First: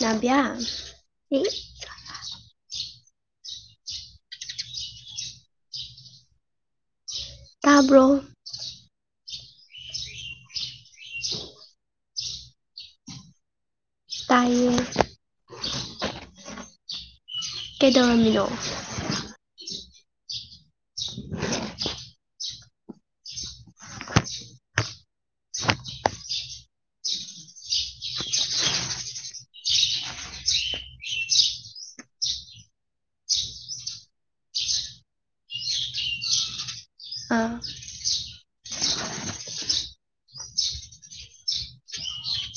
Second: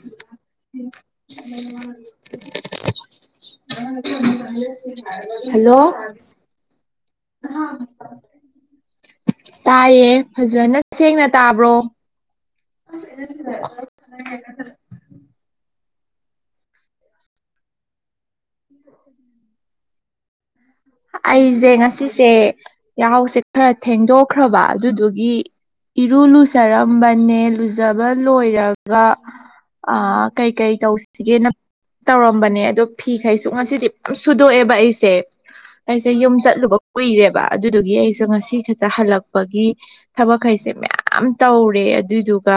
ꯅꯥꯕꯤꯌꯥ ꯑꯣꯦꯜꯂ ꯍꯜꯂꯣ ꯇꯥꯕ꯭ꯔꯣ ꯇꯥꯏꯌꯦ ꯐꯖꯅ ꯁꯦꯡꯅ ꯇꯥꯕ꯭ꯔꯣ ꯑ ꯇꯥꯏꯌꯦ ꯀꯩꯗꯧꯔꯝꯃꯤꯂꯣ ꯑꯩꯁꯦ ꯉꯁꯤꯁꯦ ꯌꯥꯍꯥꯎꯁꯦ ꯈꯔ ꯊꯦꯡꯗꯣꯛꯈ꯭ꯔꯕ ꯑꯗꯨꯗꯨꯒꯤ ꯏꯔꯨ ꯂꯨꯖꯔꯝꯕꯅꯦ ꯂꯨꯖꯕ ꯂꯣꯏꯔꯒ ꯑ ꯀꯩꯀꯩ ꯇꯧꯁꯤꯒꯦꯅ ꯇꯧꯔꯝꯕꯅꯦ ꯑꯗꯣ ꯐꯤꯈꯩꯁꯨ ꯉꯁꯤꯗꯤ ꯁꯨꯗꯣꯛꯑꯦꯕ ꯑꯩꯁꯦ ꯑꯩꯁꯦ ꯌꯨꯝ ꯆꯠꯂꯨꯕ ꯀꯨꯏꯔꯦꯕ ꯑꯥ ꯑꯗꯨꯗꯨꯒꯤ ꯑꯩꯁꯨ ꯉꯁꯤ ꯈꯛꯇ ꯍꯜꯂꯛꯄꯒꯤ ꯊꯕꯛꯈꯩꯁꯦ ꯃꯌꯥꯝ ꯇꯧꯔꯦ ꯑꯗꯨꯏꯗꯨꯒ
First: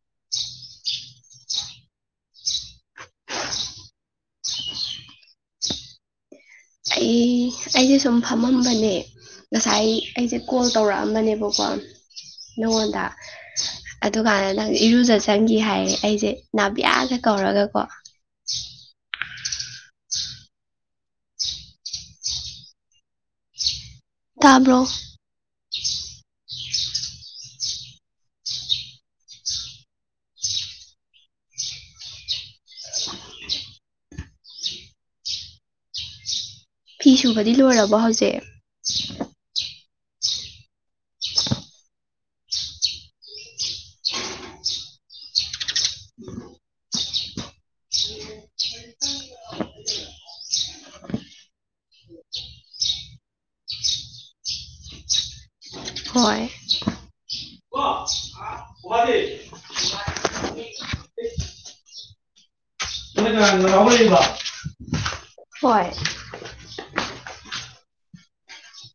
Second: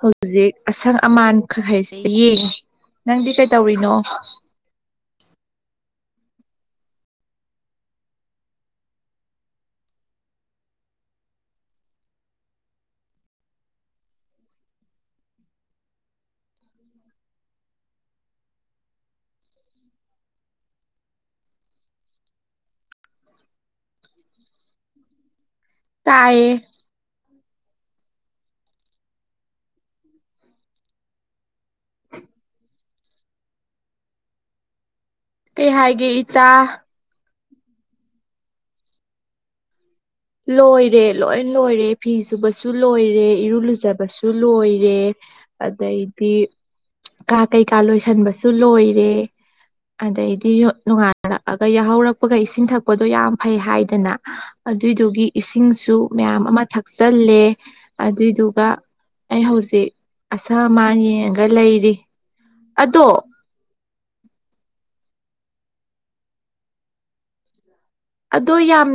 ꯍꯧꯖꯤꯖꯤꯛ ꯑꯁꯪ ꯑꯃꯥꯟꯈꯩꯁꯦ ꯌꯦꯡꯉꯦ ꯅꯪꯗꯤ ꯀꯩꯇꯧꯔꯤꯅꯣ ꯑꯩ ꯑꯩꯁꯦ ꯁꯨꯝ ꯐꯝꯃꯝꯕꯅꯦ ꯉꯁꯥꯏ ꯑꯩꯁꯦ ꯀꯣꯜ ꯇꯧꯔꯛꯑꯝꯕꯅꯦꯕꯀꯣ ꯅꯪꯉꯣꯟꯗ ꯑꯗꯨꯀꯥꯟꯗ ꯅꯪ ꯏꯔꯨꯖ ꯆꯪꯈꯤ ꯍꯥꯏꯔꯦ ꯑꯩꯁꯦ ꯅꯥꯕꯤꯌꯥꯒ ꯀꯧꯔꯒꯀꯣ ꯇꯥꯕ꯭ꯔꯣ ꯇꯌꯦ ꯀꯩ ꯍꯥꯏꯒꯦ ꯏꯆꯥ ꯐꯤ ꯁꯨꯕꯗꯤ ꯂꯣꯏꯔꯕꯣ ꯍꯧꯖꯤꯛ ꯂꯣꯏꯔꯦ ꯂꯣꯏ ꯂꯣꯏꯔꯦ ꯐꯤ ꯁꯨꯕꯁꯨ ꯂꯣꯏꯔꯦ ꯏꯔꯨ ꯂꯨꯖꯕꯁꯨ ꯂꯣꯏꯔꯦ ꯑꯗꯩꯗꯤ ꯀꯥ ꯀꯩꯀꯥ ꯂꯣꯏꯁꯤꯟꯕꯁꯨ ꯂꯣꯏꯔꯦ ꯑꯗꯩꯗꯤ ꯅꯣꯡꯉꯥꯜꯂꯛꯑꯒ ꯌꯥꯍꯧꯔꯛꯄꯒ ꯏꯁꯤꯡ ꯊꯛꯄꯗꯣ ꯌꯥꯝ ꯐꯩ ꯍꯥꯏꯗꯅ ꯑꯗꯨꯏꯗꯨꯒꯤ ꯏꯁꯤꯡꯁꯨ ꯍꯣꯏ ꯃꯌꯥꯝ ꯑꯃ ꯊꯛꯆꯜꯂꯦ ꯑꯗꯨꯏꯗꯨꯒ ꯑꯩ ꯍꯧꯖꯤꯛ ꯑꯁ ꯑꯃꯥꯟ ꯌꯦꯡꯉꯒ ꯂꯩꯔꯤ ꯑꯗꯣ ꯍꯣꯏ ꯑꯣ ꯌꯥꯝ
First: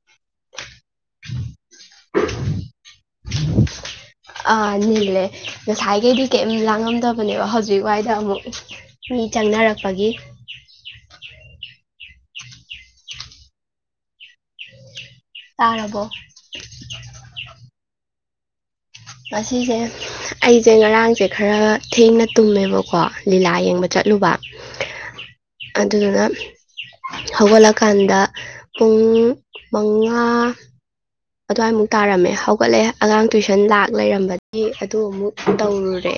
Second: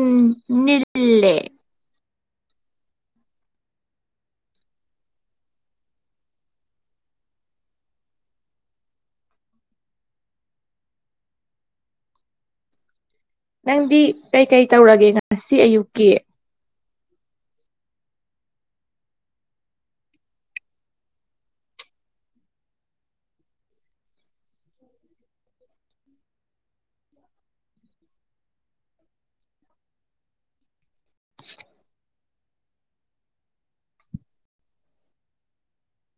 ꯅꯤꯜꯂꯦ ꯅꯤꯜꯂꯦ ꯉꯁꯥꯏꯈꯩꯗꯤ ꯀꯔꯤꯝ ꯂꯥꯡꯉꯝꯗꯕꯅꯦꯕ ꯍꯧꯖꯤꯛ ꯋꯥꯏꯗ ꯑꯃꯨꯛ ꯃꯤ ꯆꯪꯅꯔꯛꯄꯒꯤ ꯅꯪꯗꯤ ꯀꯩꯀꯩ ꯇꯧꯔꯒꯦ ꯉꯁꯤ ꯇꯥꯔꯕꯣ ꯑꯌꯨꯛꯀꯤ [unintelligible] [unintelligible] ꯉꯁꯤꯁꯦ ꯑꯩꯁꯦ ꯉꯔꯥꯡꯁꯦ ꯈꯔ ꯊꯦꯡꯅ ꯇꯨꯝꯃꯦꯕꯀꯣ ꯂꯤꯂꯥ ꯌꯦꯡꯕ ꯆꯠꯂꯨꯕ ꯑꯗꯨꯗꯨꯅ ꯍꯧꯒꯠꯂꯀꯥꯟꯗ ꯄꯨꯡ ꯃꯉꯥ ꯑꯗꯨꯋꯥꯏꯃꯨꯛ ꯇꯥꯔꯝꯃꯦ ꯍꯧꯒꯠꯂꯦ ꯑꯉꯥꯡ ꯇꯨꯏꯁꯟ ꯂꯥꯛ ꯂꯩꯔꯝꯕꯗꯤ ꯑꯗꯨ ꯑꯃꯨꯛ ꯇꯧꯔꯨꯔꯦ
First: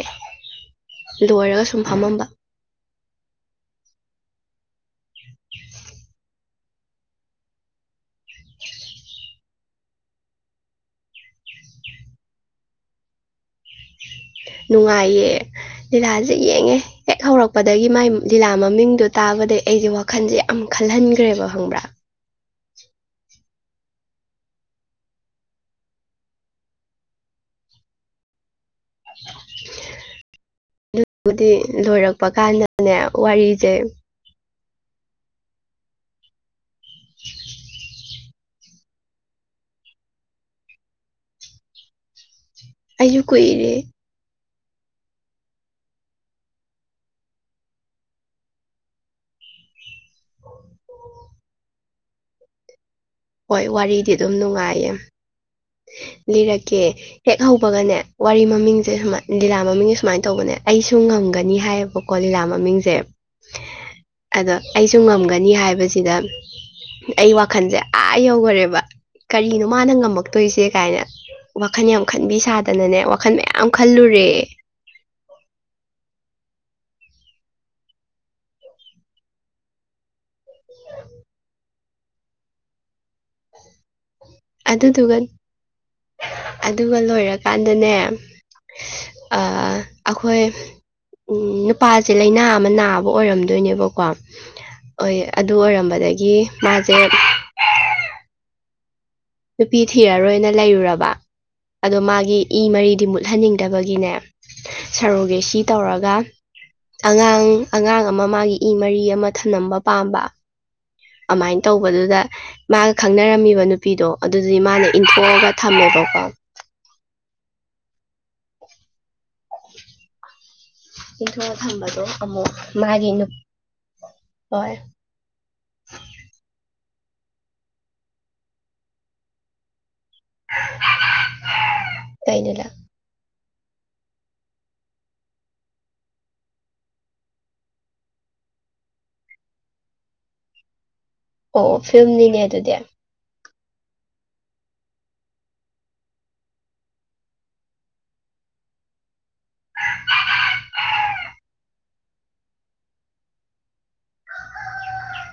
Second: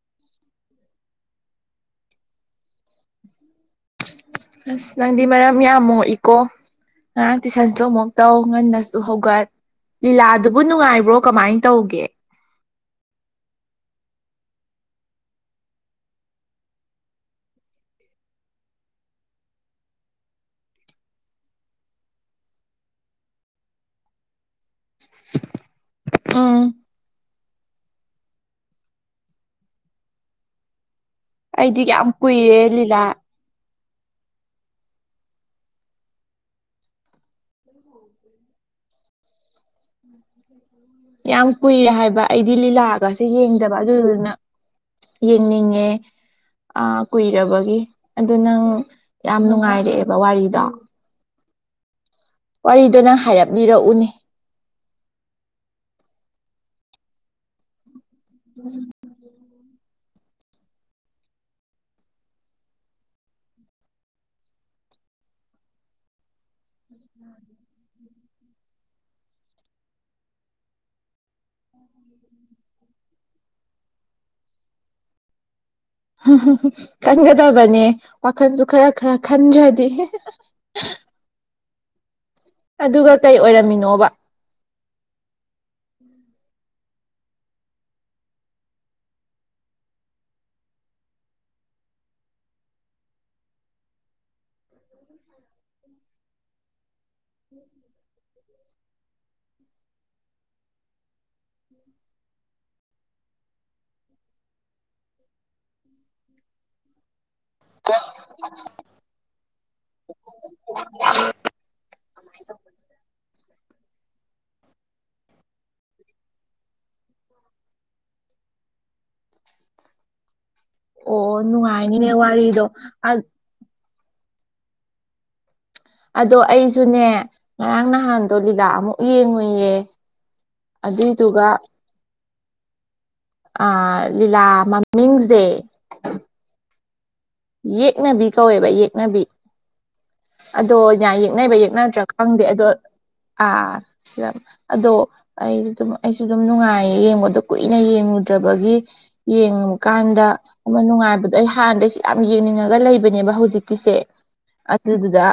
ꯂꯣꯏꯔꯒ ꯁꯨꯝ ꯐꯝꯃꯝꯕ ꯑꯁ ꯅꯪꯗꯤ ꯃꯔꯝ ꯌꯥꯝ ꯃꯣꯛꯏꯀꯣ ꯉꯔꯥꯡ ꯇꯨꯏꯁꯟꯁꯨ ꯑꯃꯨꯛ ꯇꯧ ꯉꯟꯅꯁꯨ ꯍꯧꯒꯠ ꯂꯤꯂꯥꯗꯨꯕꯨ ꯅꯨꯡꯉꯥꯏꯕ꯭ꯔꯣ ꯀꯃꯥꯏꯅ ꯇꯧꯒꯦ ꯅꯨꯡꯉꯥꯏꯌꯦ ꯂꯤꯂꯥꯁꯦ ꯌꯦꯡꯉꯦ ꯍꯦꯛ ꯍꯧꯔꯛꯄꯗꯒꯤ ꯃꯥꯏ ꯂꯤꯂꯥ ꯃꯃꯤꯡꯗꯣ ꯇꯥꯕꯗꯩ ꯑꯩꯁꯦ ꯋꯥꯈꯜꯁꯦ ꯌꯥꯝ ꯈꯜꯍꯟꯈ꯭ꯔꯦꯕ ꯈꯪꯕ꯭ꯔꯥ ꯑꯥ [unintelligible] ꯑꯗꯨꯕꯨꯗꯤ ꯑꯩꯗꯤ ꯌꯥꯝ ꯂꯣꯏꯔꯛꯄ ꯀꯨꯏꯔꯦ ꯀꯥꯟꯗꯅꯦ ꯂꯤꯂꯥ ꯋꯥꯔꯤꯁꯦ ꯌꯥꯝ ꯀꯨꯏꯔꯦ ꯍꯥꯏꯕ ꯑꯩꯗꯤ ꯑꯩꯁꯨ ꯂꯤꯂꯥꯒꯁꯦ ꯀꯨꯏꯔꯦ ꯌꯦꯡꯗꯕ ꯑꯗꯨꯗꯨꯅ ꯌꯦꯡꯅꯤꯡꯉꯦ ꯀꯨꯏꯔꯕꯒꯤ ꯑꯗꯨ ꯅꯪ ꯌꯥꯝ ꯅꯨꯡꯉꯥꯏꯔꯛꯑꯦꯕ ꯋꯥꯔꯤꯗꯣ ꯑꯣꯏ ꯍꯣꯏ ꯋꯥꯔꯤꯗꯤ ꯑꯗꯨꯝ ꯅꯨꯡꯉꯥꯏꯌꯦ ꯂꯤꯔꯛꯀꯦ ꯍꯦꯛ ꯍꯧꯕꯒꯅꯦ ꯋꯥꯔꯤ ꯃꯃꯤꯡꯁꯦ ꯁꯨꯃꯥꯏ ꯂꯤꯂꯥ ꯃꯡꯦ ꯁꯨꯃꯥꯏꯅ ꯇꯧꯕꯅꯦ ꯑꯩꯁꯨ ꯉꯝꯒꯅꯤ ꯍꯥꯏꯌꯦꯕꯀꯣ ꯂꯤꯂꯥ ꯃꯃꯤꯡꯁꯦ ꯑꯗꯣ ꯑꯩꯁꯨ ꯉꯝꯒꯅꯤ ꯍꯥꯏꯕꯁꯤꯗ ꯑꯩ ꯋꯥꯈꯜꯁꯦ ꯑꯥ ꯌꯧꯈꯔꯦꯕ ꯀꯔꯤꯅꯣ ꯃꯥꯅ ꯉꯝꯃꯛ ꯇꯣꯏꯁꯦ ꯀꯥꯏꯅ ꯋꯥꯈꯜ ꯌꯥꯝ ꯈꯟꯕꯤ ꯁꯥꯗꯅꯅꯦ ꯋꯥꯈꯜ ꯃꯌꯥꯝ ꯈꯜꯂꯨꯔꯦ ꯎꯝ ꯈꯟꯒꯗꯕꯅꯦ ꯋꯥꯈꯜꯁꯨ ꯈꯔ ꯈꯔ ꯈꯟꯗ꯭ꯔꯗꯤ ꯑꯗꯨꯒ ꯀꯩ ꯑꯣꯏꯔꯝꯃꯤꯅꯣꯕ ꯑꯗꯨꯗꯨꯒ ꯑꯗꯨꯒ ꯂꯣꯏꯔꯀꯥꯟꯗꯅꯦ ꯑꯩꯈꯣꯏ ꯅꯨꯄꯥꯁꯦ ꯂꯩꯥꯏꯅꯥ ꯑꯃ ꯅꯥꯕ ꯑꯣꯏꯔꯝꯗꯣꯏꯅꯦꯕꯀꯣ ꯑꯣꯏ ꯑꯗꯨ ꯑꯣꯏꯔꯝꯕꯗꯒꯤ ꯃꯥꯁꯦ ꯎꯝ ꯅꯨꯄꯤ ꯊꯤꯔꯔꯣꯏꯅ ꯂꯩꯔꯨꯔꯕ ꯑꯗꯣ ꯃꯥꯒꯤ ꯏ ꯃꯔꯤꯗꯤ ꯃꯨꯠꯍꯟꯅꯤꯡꯗꯕꯒꯤꯅꯦ ꯁꯔꯣꯒꯦꯁꯤ ꯇꯧꯔꯒ ꯑꯉꯥꯡ ꯑꯉꯥꯡ ꯑꯃ ꯃꯥꯒꯤ ꯏ ꯃꯔꯤ ꯑꯃ ꯊꯝꯂꯝꯝꯕ ꯄꯥꯝꯕ ꯑꯗꯨꯃꯥꯏꯅ ꯇꯧꯕꯗꯨꯗ ꯃꯥꯒ ꯈꯪꯅꯔꯝꯃꯤꯕ ꯅꯨꯄꯤ ꯄꯤꯗꯣ ꯑꯗꯨꯗꯤ ꯃꯥꯅ ꯏꯟꯊꯣꯛꯑꯒ ꯊꯝꯃꯦꯕꯣꯀꯣ [unintelligible] ꯑꯣ ꯏꯟꯊꯣꯛꯑ ꯊꯝꯕꯗꯣ ꯅꯨꯡꯉꯥꯏꯅꯤꯅꯦ ꯑꯃꯨꯛ ꯋꯥꯔꯤꯗꯣ ꯃꯥꯒꯤ ꯅꯨꯄꯤ ꯍꯣꯏ ꯑꯗꯣ ꯑꯩ ꯁꯨꯅꯦ ꯉꯔꯥꯡ ꯅꯍꯥꯟꯗꯣ ꯂꯤꯂꯥ ꯑꯃꯨꯛ ꯌꯦꯡꯉꯨꯏꯌꯦ ꯑꯗꯨꯗꯨꯒ ꯀꯥꯏꯩꯅꯂ ꯑ ꯂꯤꯂꯥ ꯃꯤꯡꯁ ꯗꯦ ꯌꯦꯛꯅꯕꯤ ꯀꯧꯋꯦꯕ ꯌꯦꯛꯅꯕꯤ ꯑꯗꯣ ꯌꯥ ꯌꯦꯛꯅꯩꯕ ꯑꯣ ꯌꯦꯛꯅꯗ꯭ꯔꯥ ꯐꯤꯂꯝꯅꯤꯅꯦ ꯈꯪꯗꯦ ꯑꯗꯣ ꯑꯗꯨꯗꯤ ꯑꯥꯂꯝ ꯑꯗꯣ ꯑꯩ ꯑꯗꯨꯝ ꯑꯩꯁꯨ ꯑꯗꯨꯝ ꯅꯨꯡꯉꯥꯏꯌꯦ ꯌꯦꯡꯕꯗꯣ ꯀꯨꯏꯅ ꯌꯦꯡꯉꯨꯗ꯭ꯔꯕꯒꯤ ꯌꯦꯡꯉꯨꯀꯥꯟꯗ ꯑꯃ ꯅꯨꯡꯉꯥꯏꯕꯗꯣ ꯑꯩ ꯍꯥꯟꯅꯗꯩ ꯌꯥꯝ ꯌꯦꯡꯅꯤꯡꯉꯒ ꯂꯩꯕꯅꯦꯕ ꯍꯧꯖꯤꯛꯀꯤꯁꯦ ꯑꯊꯗꯨꯗ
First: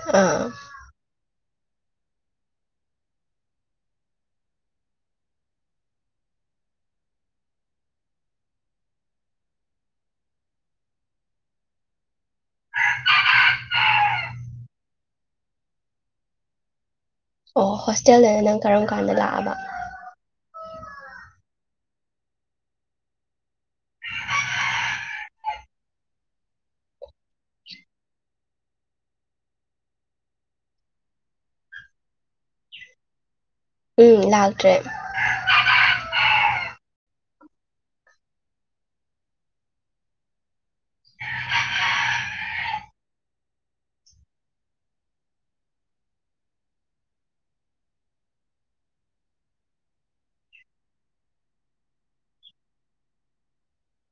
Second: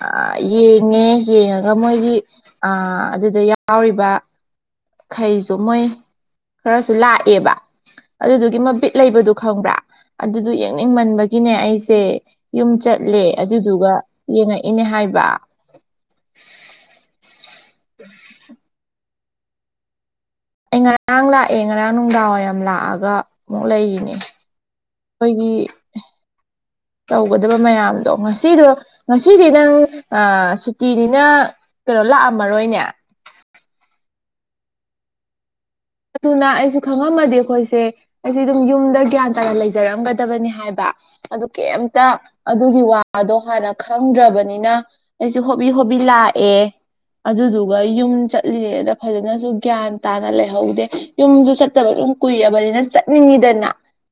ꯑ ꯑꯥ ꯌꯦꯡꯅꯦꯦ ꯌꯦꯡꯉꯒ ꯃꯣꯏꯒꯤ ꯑ ꯑꯗꯨꯗ ꯌꯥꯎꯔꯤꯕ ꯈꯩꯁꯨ ꯃꯣꯏ ꯈꯔꯁꯨ ꯂꯥꯛꯑꯦꯕ ꯑꯗꯨꯗꯨꯒꯤ ꯃꯕꯤꯠ ꯂꯩꯕꯗꯨ ꯈꯪꯕ꯭ꯔꯥ ꯑꯗꯨꯗꯨ ꯌꯦꯡꯅꯤꯡꯃꯟꯕꯒꯤꯅꯦ ꯑꯩꯁꯦ ꯌꯨꯝ ꯆꯠꯂꯦ ꯑꯗꯨꯗꯨꯒ ꯌꯦꯡꯉꯛꯏꯅꯦ ꯍꯥꯏꯕ ꯑꯣ ꯍꯣꯁꯇꯦꯜꯗꯅ ꯅꯪ ꯀꯔꯝ ꯀꯥꯟꯗ ꯑꯗ ꯑꯩ ꯉꯔꯥꯡ ꯂꯥꯛꯑꯦ ꯉꯔꯥꯡ ꯅꯨꯡꯗꯥꯡꯋꯥꯏꯔꯝ ꯂꯥꯛꯑꯒ ꯑꯃꯨꯛ ꯂꯩꯔꯤꯅꯦ ꯑꯩꯈꯣꯏꯒꯤ ꯇꯧꯒꯗꯕ ꯃꯌꯥꯝꯗꯣ ꯉꯁꯤꯗꯣ ꯉꯁꯤꯗꯤ ꯅꯪ ꯁꯨꯇꯤꯗꯤꯅ ꯀꯩꯅꯣ ꯂꯥꯛꯑꯝꯃꯔꯣꯏꯅꯦ ꯎꯝ ꯂꯥꯛꯇ꯭ꯔꯦ ꯑꯗꯨꯅ ꯑꯩꯁꯨ ꯈꯪꯉꯝꯃꯗꯤ ꯑꯩꯈꯣꯏꯁꯦ ꯑꯩꯁꯦ ꯑꯗꯨꯝ ꯌꯨꯝꯗ ꯒ꯭ꯌꯥꯟ ꯇꯥꯅ ꯂꯩꯖꯔꯝꯒꯗꯕꯅꯤ ꯍꯥꯏꯕ ꯑꯗꯨ ꯀꯩꯝꯇ ꯑꯗꯨꯒꯤ ꯋꯥꯗꯣ ꯍꯥꯟꯅ ꯈꯪꯗ꯭ꯔꯕꯅꯤꯅ ꯑꯩꯁꯦ ꯍꯣꯕꯤ ꯍꯣꯕꯤ ꯂꯥꯛꯑꯦ ꯑꯗꯨꯗꯨꯒ ꯌꯨꯝ ꯆꯠꯂꯤꯉꯦꯗ ꯐꯖꯅꯁꯨ ꯒ꯭ꯌꯥꯟ ꯇꯥꯅ ꯂꯩ ꯍꯧꯗꯦ ꯌꯨꯝꯁꯨ ꯆꯠꯇꯕ ꯑꯗꯨꯝ ꯀꯨꯏꯔꯕꯅꯤꯅ ꯆꯠꯅꯤꯡꯉꯤꯗꯅ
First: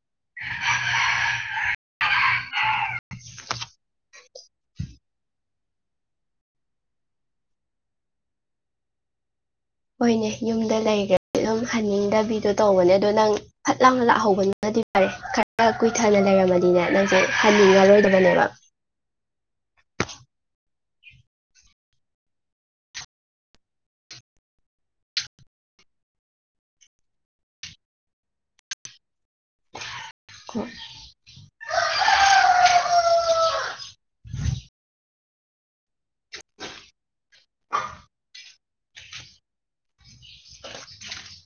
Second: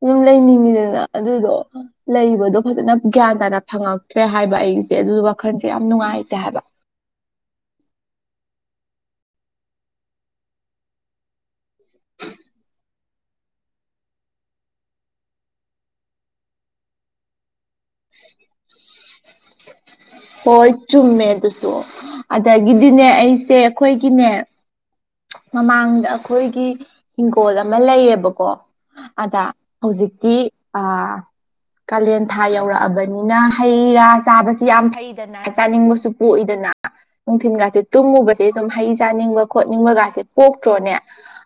ꯌꯨꯝ ꯂꯩꯅꯤꯡꯉꯤꯗꯅ ꯑꯗꯨꯗꯣ ꯂꯩꯕꯗꯣ ꯐꯖꯅ ꯒ꯭ꯌꯥꯟ ꯇꯥꯅ ꯐꯪꯉꯛꯇ꯭ꯔꯦ ꯍꯥꯏꯕ ꯑꯩꯁꯦ ꯑꯗꯨ ꯋꯥꯈꯜꯁꯦ ꯌꯥꯝ ꯅꯨꯡꯉꯥꯏꯇꯦ ꯍꯥꯏꯕ ꯍꯣꯏꯅꯦ ꯌꯨꯝꯗ ꯂꯩꯈ꯭ꯔꯗꯤ ꯑꯗꯨꯝ ꯍꯟꯅꯤꯡꯗꯕꯤꯗꯣ ꯇꯧꯕꯅꯦ ꯑꯗꯣ ꯅꯪ ꯐꯠ ꯂꯥꯎꯅ ꯂꯥꯛꯍꯧꯕꯅꯤꯅꯗꯤ ꯐꯔꯦ ꯈꯔ ꯀꯨꯏꯊꯅ ꯂꯩꯔꯝꯃꯅꯤꯅꯦ ꯅꯪꯁꯦ ꯍꯟꯅꯤꯡꯉꯔꯣꯏꯗꯕꯅꯦꯕ ꯍꯣꯏ ꯆꯨꯝꯃꯦ ꯑꯗꯨꯁꯨ ꯑꯗꯒꯤꯗꯤꯅꯦ ꯑꯩꯁꯦ ꯑꯩꯈꯣꯏꯒꯤꯅꯦ ꯃꯃꯥꯡꯗ ꯑꯩꯈꯣꯏꯒꯤ ꯍꯤꯡꯒꯣꯜ ꯑꯃ ꯂꯩꯌꯦꯕꯀꯣ ꯑꯗ ꯍꯧꯖꯤꯛꯇꯤ ꯀꯥꯂꯦꯟ ꯊꯥ ꯌꯧꯔꯛꯑꯕꯅꯤꯅ ꯍꯩ ꯔꯥ ꯆꯥꯕꯁꯤ ꯁꯤ ꯌꯥꯝ ꯊ ꯗꯅ ꯆꯥꯅꯤꯡꯕꯁꯨ ꯄꯣꯛꯏꯗꯅ ꯅꯨꯡꯊꯤꯤꯟꯒꯁꯨ ꯇꯨꯝꯉꯨꯕꯁꯦ ꯁꯨꯝ ꯍꯩ ꯆꯥꯅꯤꯡꯕ ꯈꯣꯠꯅꯤꯡꯕꯒꯥꯁꯦ ꯄꯣꯛꯇ꯭ꯔꯣꯅꯦ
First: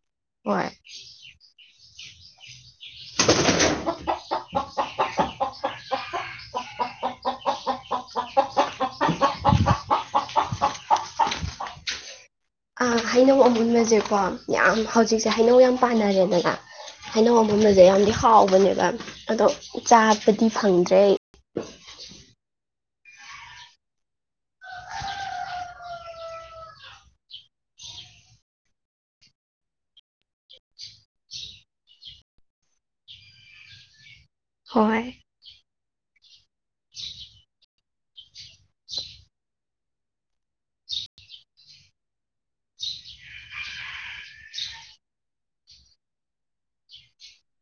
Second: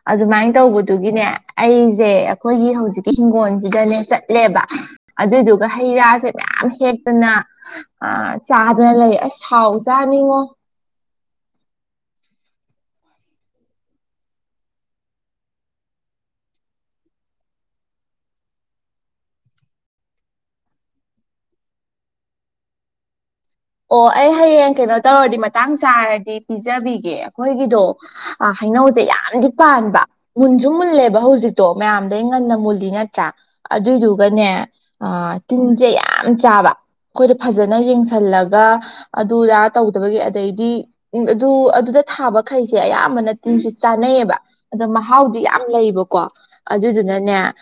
ꯑꯗꯨꯃꯥꯏꯅ ꯍꯣꯏ ꯇꯧꯕꯗꯨꯒꯤꯅꯦ ꯑꯩꯁꯦ ꯑꯩꯈꯣꯏꯒꯤ ꯍꯧꯖꯤꯛꯀꯤ ꯍꯤꯡꯒꯣꯜꯁꯤꯗꯅꯦ ꯆꯠꯂꯦꯕ ꯑꯗꯨꯏꯗꯨꯒ ꯍꯩ ꯔꯥꯁꯦ ꯃꯌꯥꯝ ꯍꯦꯛꯇꯅ ꯆꯥꯗꯅ ꯂꯩ ꯑꯁ ꯁꯥꯎ ꯆꯥꯅꯤꯡꯉꯣ ꯍꯩꯅꯧ ꯑꯃꯨꯕꯁꯦꯀꯣ ꯌꯥꯝ ꯍꯧꯖꯤꯛꯁꯦ ꯍꯩꯅꯧ ꯌꯥꯝ ꯄꯥꯅꯔꯦꯗꯅ ꯍꯩꯅꯧ ꯑꯃꯨꯟꯕꯁꯦ ꯌꯥꯝꯗꯤ ꯍꯥꯎꯕꯅꯦꯕ ꯑꯗꯣ ꯆꯥꯕꯗꯤ ꯐꯪꯗ꯭ꯔꯦ ꯑꯣ ꯑꯩ ꯍꯌꯦꯡ ꯀꯩꯅꯣ ꯇꯧꯔꯗꯤ ꯃꯇꯥꯡ ꯆꯥꯔꯗꯤ ꯄꯤꯖꯕꯤꯒꯦ ꯑꯩꯈꯣꯏꯒꯤꯗꯣ ꯍꯩꯅꯧꯁꯦ ꯌꯥꯝꯗꯤ ꯄꯥꯟꯕ ꯃꯨꯟꯁꯨ ꯃꯨꯜꯂꯦꯕ ꯍꯧꯖꯤꯛꯇꯣ ꯃꯌꯥꯝꯗꯩ ꯉꯟꯅ ꯃꯨꯜꯂꯤ ꯅꯠꯇ꯭ꯔꯥ ꯑꯗꯨꯏꯗꯨꯒꯅꯦ ꯍꯣꯏ ꯇꯤꯟꯁꯦ ꯌꯥꯝ ꯆꯥꯕ ꯑꯩꯈꯣꯏꯗ ꯐꯖꯅ ꯌꯦꯡꯁꯜꯂꯒ ꯑꯗꯨꯗ ꯇꯧꯗꯕꯒꯤ ꯑꯗꯩꯗꯤ ꯎ ꯑꯗꯨ ꯑꯗꯨꯗ ꯊꯥꯕꯈꯩꯁꯦ ꯑꯌꯥꯝꯕꯅ ꯇꯤꯟꯁꯤ ꯆꯥꯅꯩꯌꯦꯕ ꯑꯗꯣ ꯃꯍꯥꯎꯗꯤ ꯌꯥꯝ ꯂꯩꯕꯀꯣ ꯑꯗꯨꯗꯨꯅꯅꯦ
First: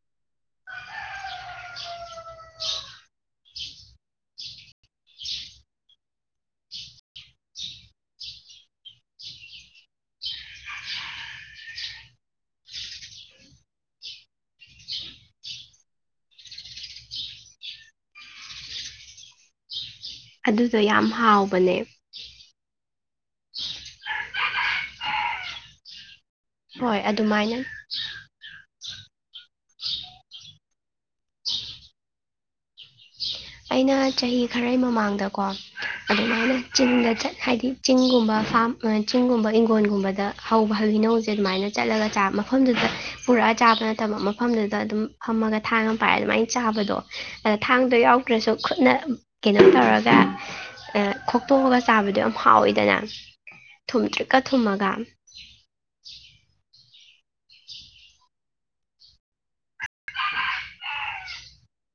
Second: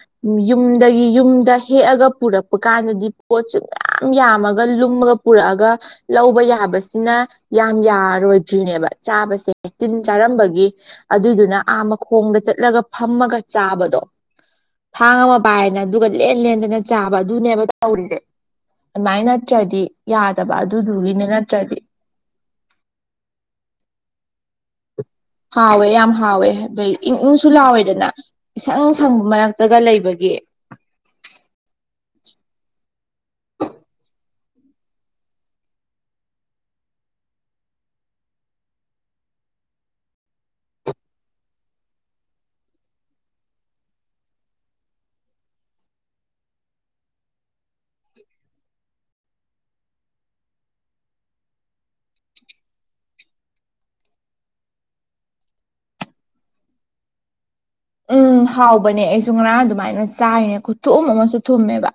ꯌꯨꯝꯗꯒꯤ ꯌꯨꯝꯗ ꯍꯦꯛꯑꯒ ꯄꯨꯔꯛꯄ ꯀꯥꯟꯗꯗꯤ ꯄꯣꯠꯁꯨ ꯃꯌꯥꯝ ꯌꯥꯝꯃꯒ ꯂꯨꯝꯃꯒ ꯄꯨꯔꯛꯑꯒ ꯂꯧꯕ ꯌꯥꯕꯁꯤꯅ ꯌꯥꯝ ꯌꯥꯔꯣꯏꯗ꯭ꯔꯤꯅꯦꯕ ꯆꯥꯕꯁꯦ ꯇꯤꯟ ꯆꯥꯔꯝꯕꯒꯤ ꯑꯗꯨꯏꯗꯨꯅ ꯑꯥ ꯃꯈꯣꯡꯗ ꯆꯠꯂꯒ ꯐꯝꯃꯒ ꯆꯥꯕꯗꯣ ꯊꯥꯡ ꯑꯃ ꯄꯥꯏꯔꯅ ꯑꯗꯨꯒ ꯂꯦꯟ ꯂꯦꯟꯗꯅ ꯆꯥꯕ ꯑꯗꯨꯅꯦꯕ ꯇꯧꯔꯤꯁꯦ ꯑꯗꯨꯃꯥꯏꯅ ꯅꯠꯇ꯭ꯔꯗꯤ ꯌꯥꯗꯕ ꯑꯗꯨꯗꯣ ꯌꯥꯝ ꯑꯗꯨꯗꯨꯒꯤꯅꯦ ꯍꯥꯎꯕꯅꯦ ꯅꯠꯇ꯭ꯔꯗꯤ ꯍꯥꯎ ꯌꯥꯝ ꯍꯥꯎꯋꯦ ꯑꯗꯩ ꯍꯣꯏ ꯏꯪꯅꯨꯡꯁꯨ ꯑꯗꯨꯃꯥꯏꯅ ꯂꯥꯎꯋꯦꯗꯅ ꯏꯁꯪ ꯁꯪꯕ ꯃꯔꯛꯇꯒ ꯂꯩꯕꯒꯤ ꯑꯩꯅ ꯆꯍꯤ ꯈꯔꯒꯤ ꯃꯃꯥꯡꯗꯀꯣ ꯑꯗꯨꯃꯥꯏꯅ ꯆꯤꯡꯗ ꯆꯠ ꯍꯥꯏꯗꯤ ꯆꯤꯡꯒꯨꯝꯕ ꯐꯥꯝ ꯆꯤꯡꯒꯨꯝꯕ ꯏꯪꯈꯣꯣꯟꯒꯨꯝꯕꯗ ꯍꯧꯕ ꯍꯤꯅꯧꯁꯦ ꯑꯗꯨꯃꯥꯏꯅ ꯆꯠꯂꯒꯥ ꯃꯐꯝꯗꯨꯗ ꯄꯨꯔꯛꯑ ꯆꯥꯕ ꯅꯠꯇꯕ ꯃꯐꯝꯗꯨꯗ ꯑꯗꯨꯝ ꯐꯝꯃꯒ ꯊꯥꯡ ꯑꯃ ꯄꯥꯏꯔ ꯑꯗꯨꯃꯥꯏꯅ ꯆꯥꯕꯗꯣ ꯑꯗ ꯊꯥꯡꯗꯣ ꯌꯥꯎ ꯇ꯭ꯔꯁꯨ ꯈꯨꯠꯅ ꯀꯩꯅꯣ ꯇꯧꯔꯒ ꯈꯣꯛꯇꯣꯛꯑꯒ ꯆꯥꯕꯗꯣ ꯌꯥꯝ ꯍꯥꯎꯋꯤꯗꯅ ꯊꯨꯝꯗ꯭ꯔꯤꯛꯀ ꯊꯨꯝꯃꯒ ꯎꯝ ꯍꯥꯎꯕꯅꯦ ꯑꯩꯁꯨ ꯉꯔꯥꯡ ꯑꯗꯨꯃꯥꯏꯅ ꯆꯥꯏꯅꯦ ꯈꯨꯊꯨꯝ ꯑꯃꯁꯨ ꯊꯨꯝꯃꯦꯕ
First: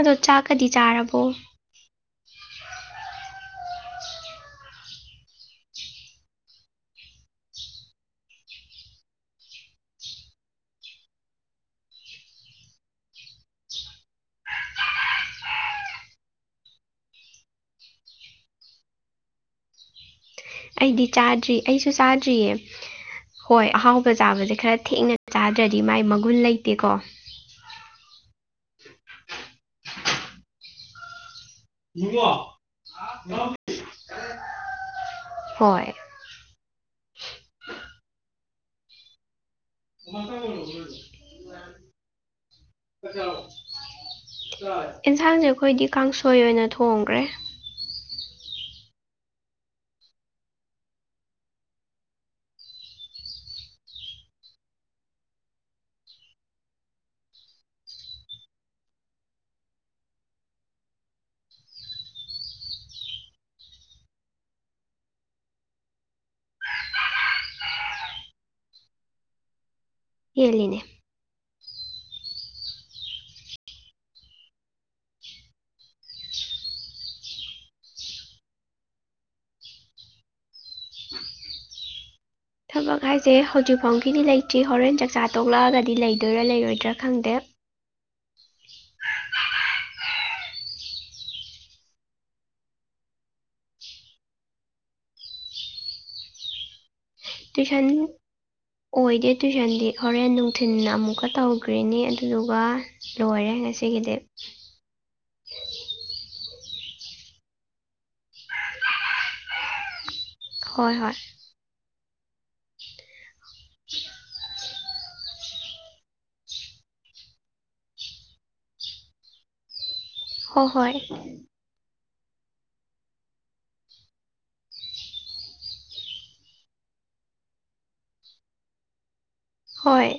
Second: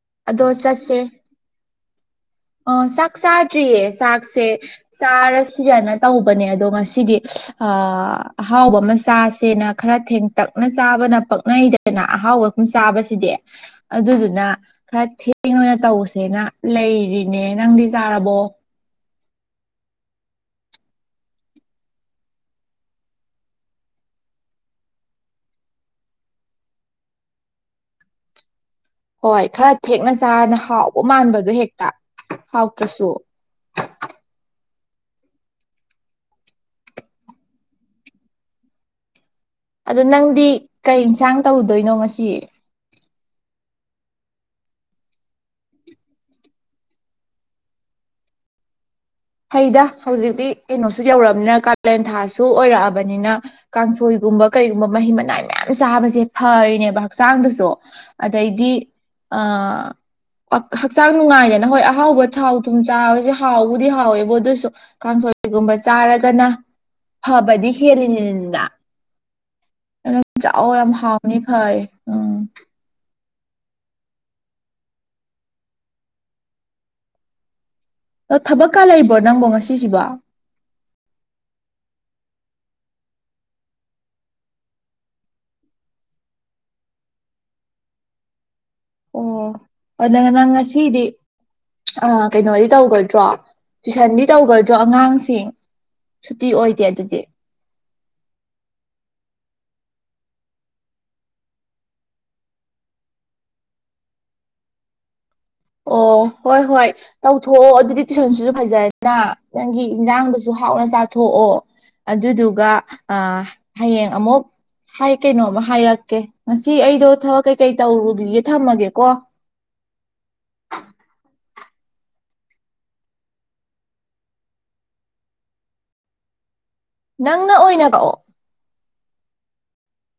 ꯑꯗꯣ ꯆꯥꯛꯀꯗꯤ ꯆꯥꯔꯕꯣ ꯑꯣ ꯆꯥꯛ ꯆꯥꯇ꯭ꯔꯤꯌꯦꯁ ꯆꯥꯛꯁꯦ ꯆꯥꯔꯁꯤꯒꯅ ꯇꯧꯕꯅꯦ ꯑꯗꯣ ꯉꯁꯤꯗꯤ ꯑ ꯑꯍꯥꯎꯕ ꯃꯆꯥꯁꯦꯅ ꯈꯔ ꯊꯦꯡꯇꯛꯅ ꯆꯥꯕꯅ ꯄꯛꯅꯩꯗꯅ ꯑꯍꯥꯎꯕꯒꯨꯝ ꯆꯥꯕꯁꯤꯗꯤ ꯑꯗꯨꯗꯨꯅ ꯈꯔ ꯊꯦꯡ ꯑꯣꯏꯅ ꯇꯧꯁꯦꯅ ꯂꯩꯔꯤ ꯅꯦ ꯅꯪꯗꯤ ꯆꯥꯔꯕꯣ ꯑꯩꯗꯤ ꯆꯥꯗ꯭ꯔꯤ ꯑꯩꯁꯨ ꯆꯥꯗ꯭ꯔꯤꯌꯦ ꯍꯣꯏ ꯑꯍꯥꯎꯕ ꯆꯥꯕꯁꯦ ꯈꯔ ꯊꯦꯡꯅ ꯆꯥꯗ꯭ꯔꯗꯤ ꯃꯥꯏ ꯃꯒꯨꯟ ꯂꯩꯇꯦꯀꯣ ꯍꯣꯏ ꯈꯔ ꯊꯦꯛꯅ ꯆꯥꯔꯅ ꯍꯥꯎꯕ ꯃꯥꯟꯕꯗꯣ ꯍꯦꯛ ꯍꯥꯎ ꯀꯁꯨꯣ ꯍꯣꯏ ꯑꯗꯣ ꯅꯪꯗꯤ ꯀꯩ ꯌꯦꯟꯁꯥꯡ ꯇꯧꯗꯣꯏꯅꯣ ꯉꯁꯤ ꯑꯦꯟꯁꯥꯡꯁꯦ ꯑꯩꯈꯣꯏꯗꯤ ꯀꯥꯡꯁꯣꯏ ꯑꯣꯏꯅ ꯊꯣꯡꯈ꯭ꯔꯦ ꯍꯩꯗ ꯍꯧꯖꯤꯛꯇꯤ ꯀꯩꯅꯣꯁꯨ ꯌꯧꯔꯕꯅꯤꯅ ꯀꯥꯂꯦꯟ ꯊꯥꯁꯨ ꯑꯣꯏꯔꯛꯑꯕꯅꯤꯅ ꯀꯥꯡꯁꯣꯏꯒꯨꯝꯕ ꯀꯩꯒꯨꯝꯕ ꯃꯍꯤ ꯃꯅꯥꯏ ꯃꯌꯥꯝ ꯆꯥꯕꯁꯦ ꯐꯔꯤꯅꯦꯕ ꯍꯛꯆꯥꯡꯗꯁꯨ ꯑꯗꯩꯗꯤ ꯍꯛꯆꯥꯡ ꯅꯨꯡꯉꯥꯏꯗꯅ ꯍꯣꯏ ꯑꯍꯥꯎꯕ ꯊꯥꯎ ꯊꯨꯝ ꯆꯥꯕꯕꯁꯤꯦ ꯍꯥꯎꯕꯗꯤ ꯍ ꯍꯥꯎꯋꯦꯕ ꯑꯗꯨꯁꯨ ꯀꯥꯡꯊꯣꯜꯒꯨꯝꯕ ꯆꯥꯔꯒꯅ ꯐꯕꯗꯤ ꯍꯦꯜꯂꯤꯅꯤ ꯅꯗ ꯅꯪꯥꯛꯑꯣ ꯌꯦꯜꯂꯤꯅꯦ ꯌꯥꯝ ꯍꯥꯎꯅꯤ ꯍ ꯎꯝ ꯑ ꯊꯕꯛꯀ ꯂꯩꯕ꯭ꯔꯣ ꯅꯪꯕꯣ ꯉꯁꯤꯁꯤꯕꯣ ꯄꯛ ꯍꯥꯏꯁꯦ ꯍꯧꯖꯤꯛ ꯐꯥꯎꯒꯤꯗꯤ ꯂꯩꯇ꯭ꯔꯤ ꯍꯣꯔꯦꯟ ꯆꯥꯛꯆꯥ ꯇꯣꯛꯂꯛꯑꯒꯗꯤ ꯂꯩꯗꯣꯏꯔꯥ ꯂꯩꯔꯣꯏꯗ꯭ꯔꯥ ꯈꯪꯗꯦ ꯑꯣ ꯑꯗꯨꯅ ꯅꯪ ꯉꯁꯤꯗꯤ ꯀꯩꯅꯣꯗꯤ ꯇꯧꯒꯣꯏꯗ꯭ꯔꯣ ꯇꯨꯏꯁꯟꯗꯤ ꯇꯧꯒꯗ꯭ꯔꯣ ꯑꯉꯥꯡꯁꯤꯡ ꯁꯨꯇꯤ ꯑꯣꯏꯗꯦ ꯑꯗꯨꯗꯤ ꯇꯨꯏꯁꯟ ꯑꯣꯏꯗꯦ ꯇꯨꯏꯁꯟꯗꯤ ꯍꯣꯔꯦꯟ ꯅꯨꯡꯊꯤꯤꯟ ꯑꯃꯨꯛꯀ ꯇꯧꯈ꯭ꯔꯤꯅꯤ ꯑꯗꯨꯗꯨꯒ ꯂꯣꯏꯔꯦ ꯉꯁꯤꯒꯤꯗꯤ ꯑꯣ ꯍꯣꯏ ꯍꯣꯏ ꯇꯧꯊꯣꯛꯑꯣ ꯑꯗꯨꯗꯤ ꯇꯨꯏꯁꯟꯁꯤꯁꯨ ꯐꯖꯗꯅ ꯅꯪꯒꯤ ꯏꯟꯖꯥꯡꯁꯨ ꯨ ꯍꯥꯎꯅ ꯍꯣꯏ ꯍꯣꯏ ꯆꯥꯊꯣꯛꯑꯣ ꯑꯗꯨꯗꯨꯒ ꯍꯌꯦꯡ ꯑꯃꯨꯛ ꯀꯩꯅꯣꯃ ꯍꯥꯏꯔꯛꯀꯦ ꯉꯁꯤ ꯑꯩꯗꯣ ꯊꯕꯛ ꯀꯩꯀꯩ ꯇꯧꯔꯨꯈꯤꯒꯦ ꯊꯝꯃꯒꯦꯀꯣ ꯍ ꯍꯣꯏ ꯅꯪꯅ ꯑꯣꯏꯅ ꯀꯥꯛꯑꯣ ꯍꯣꯏ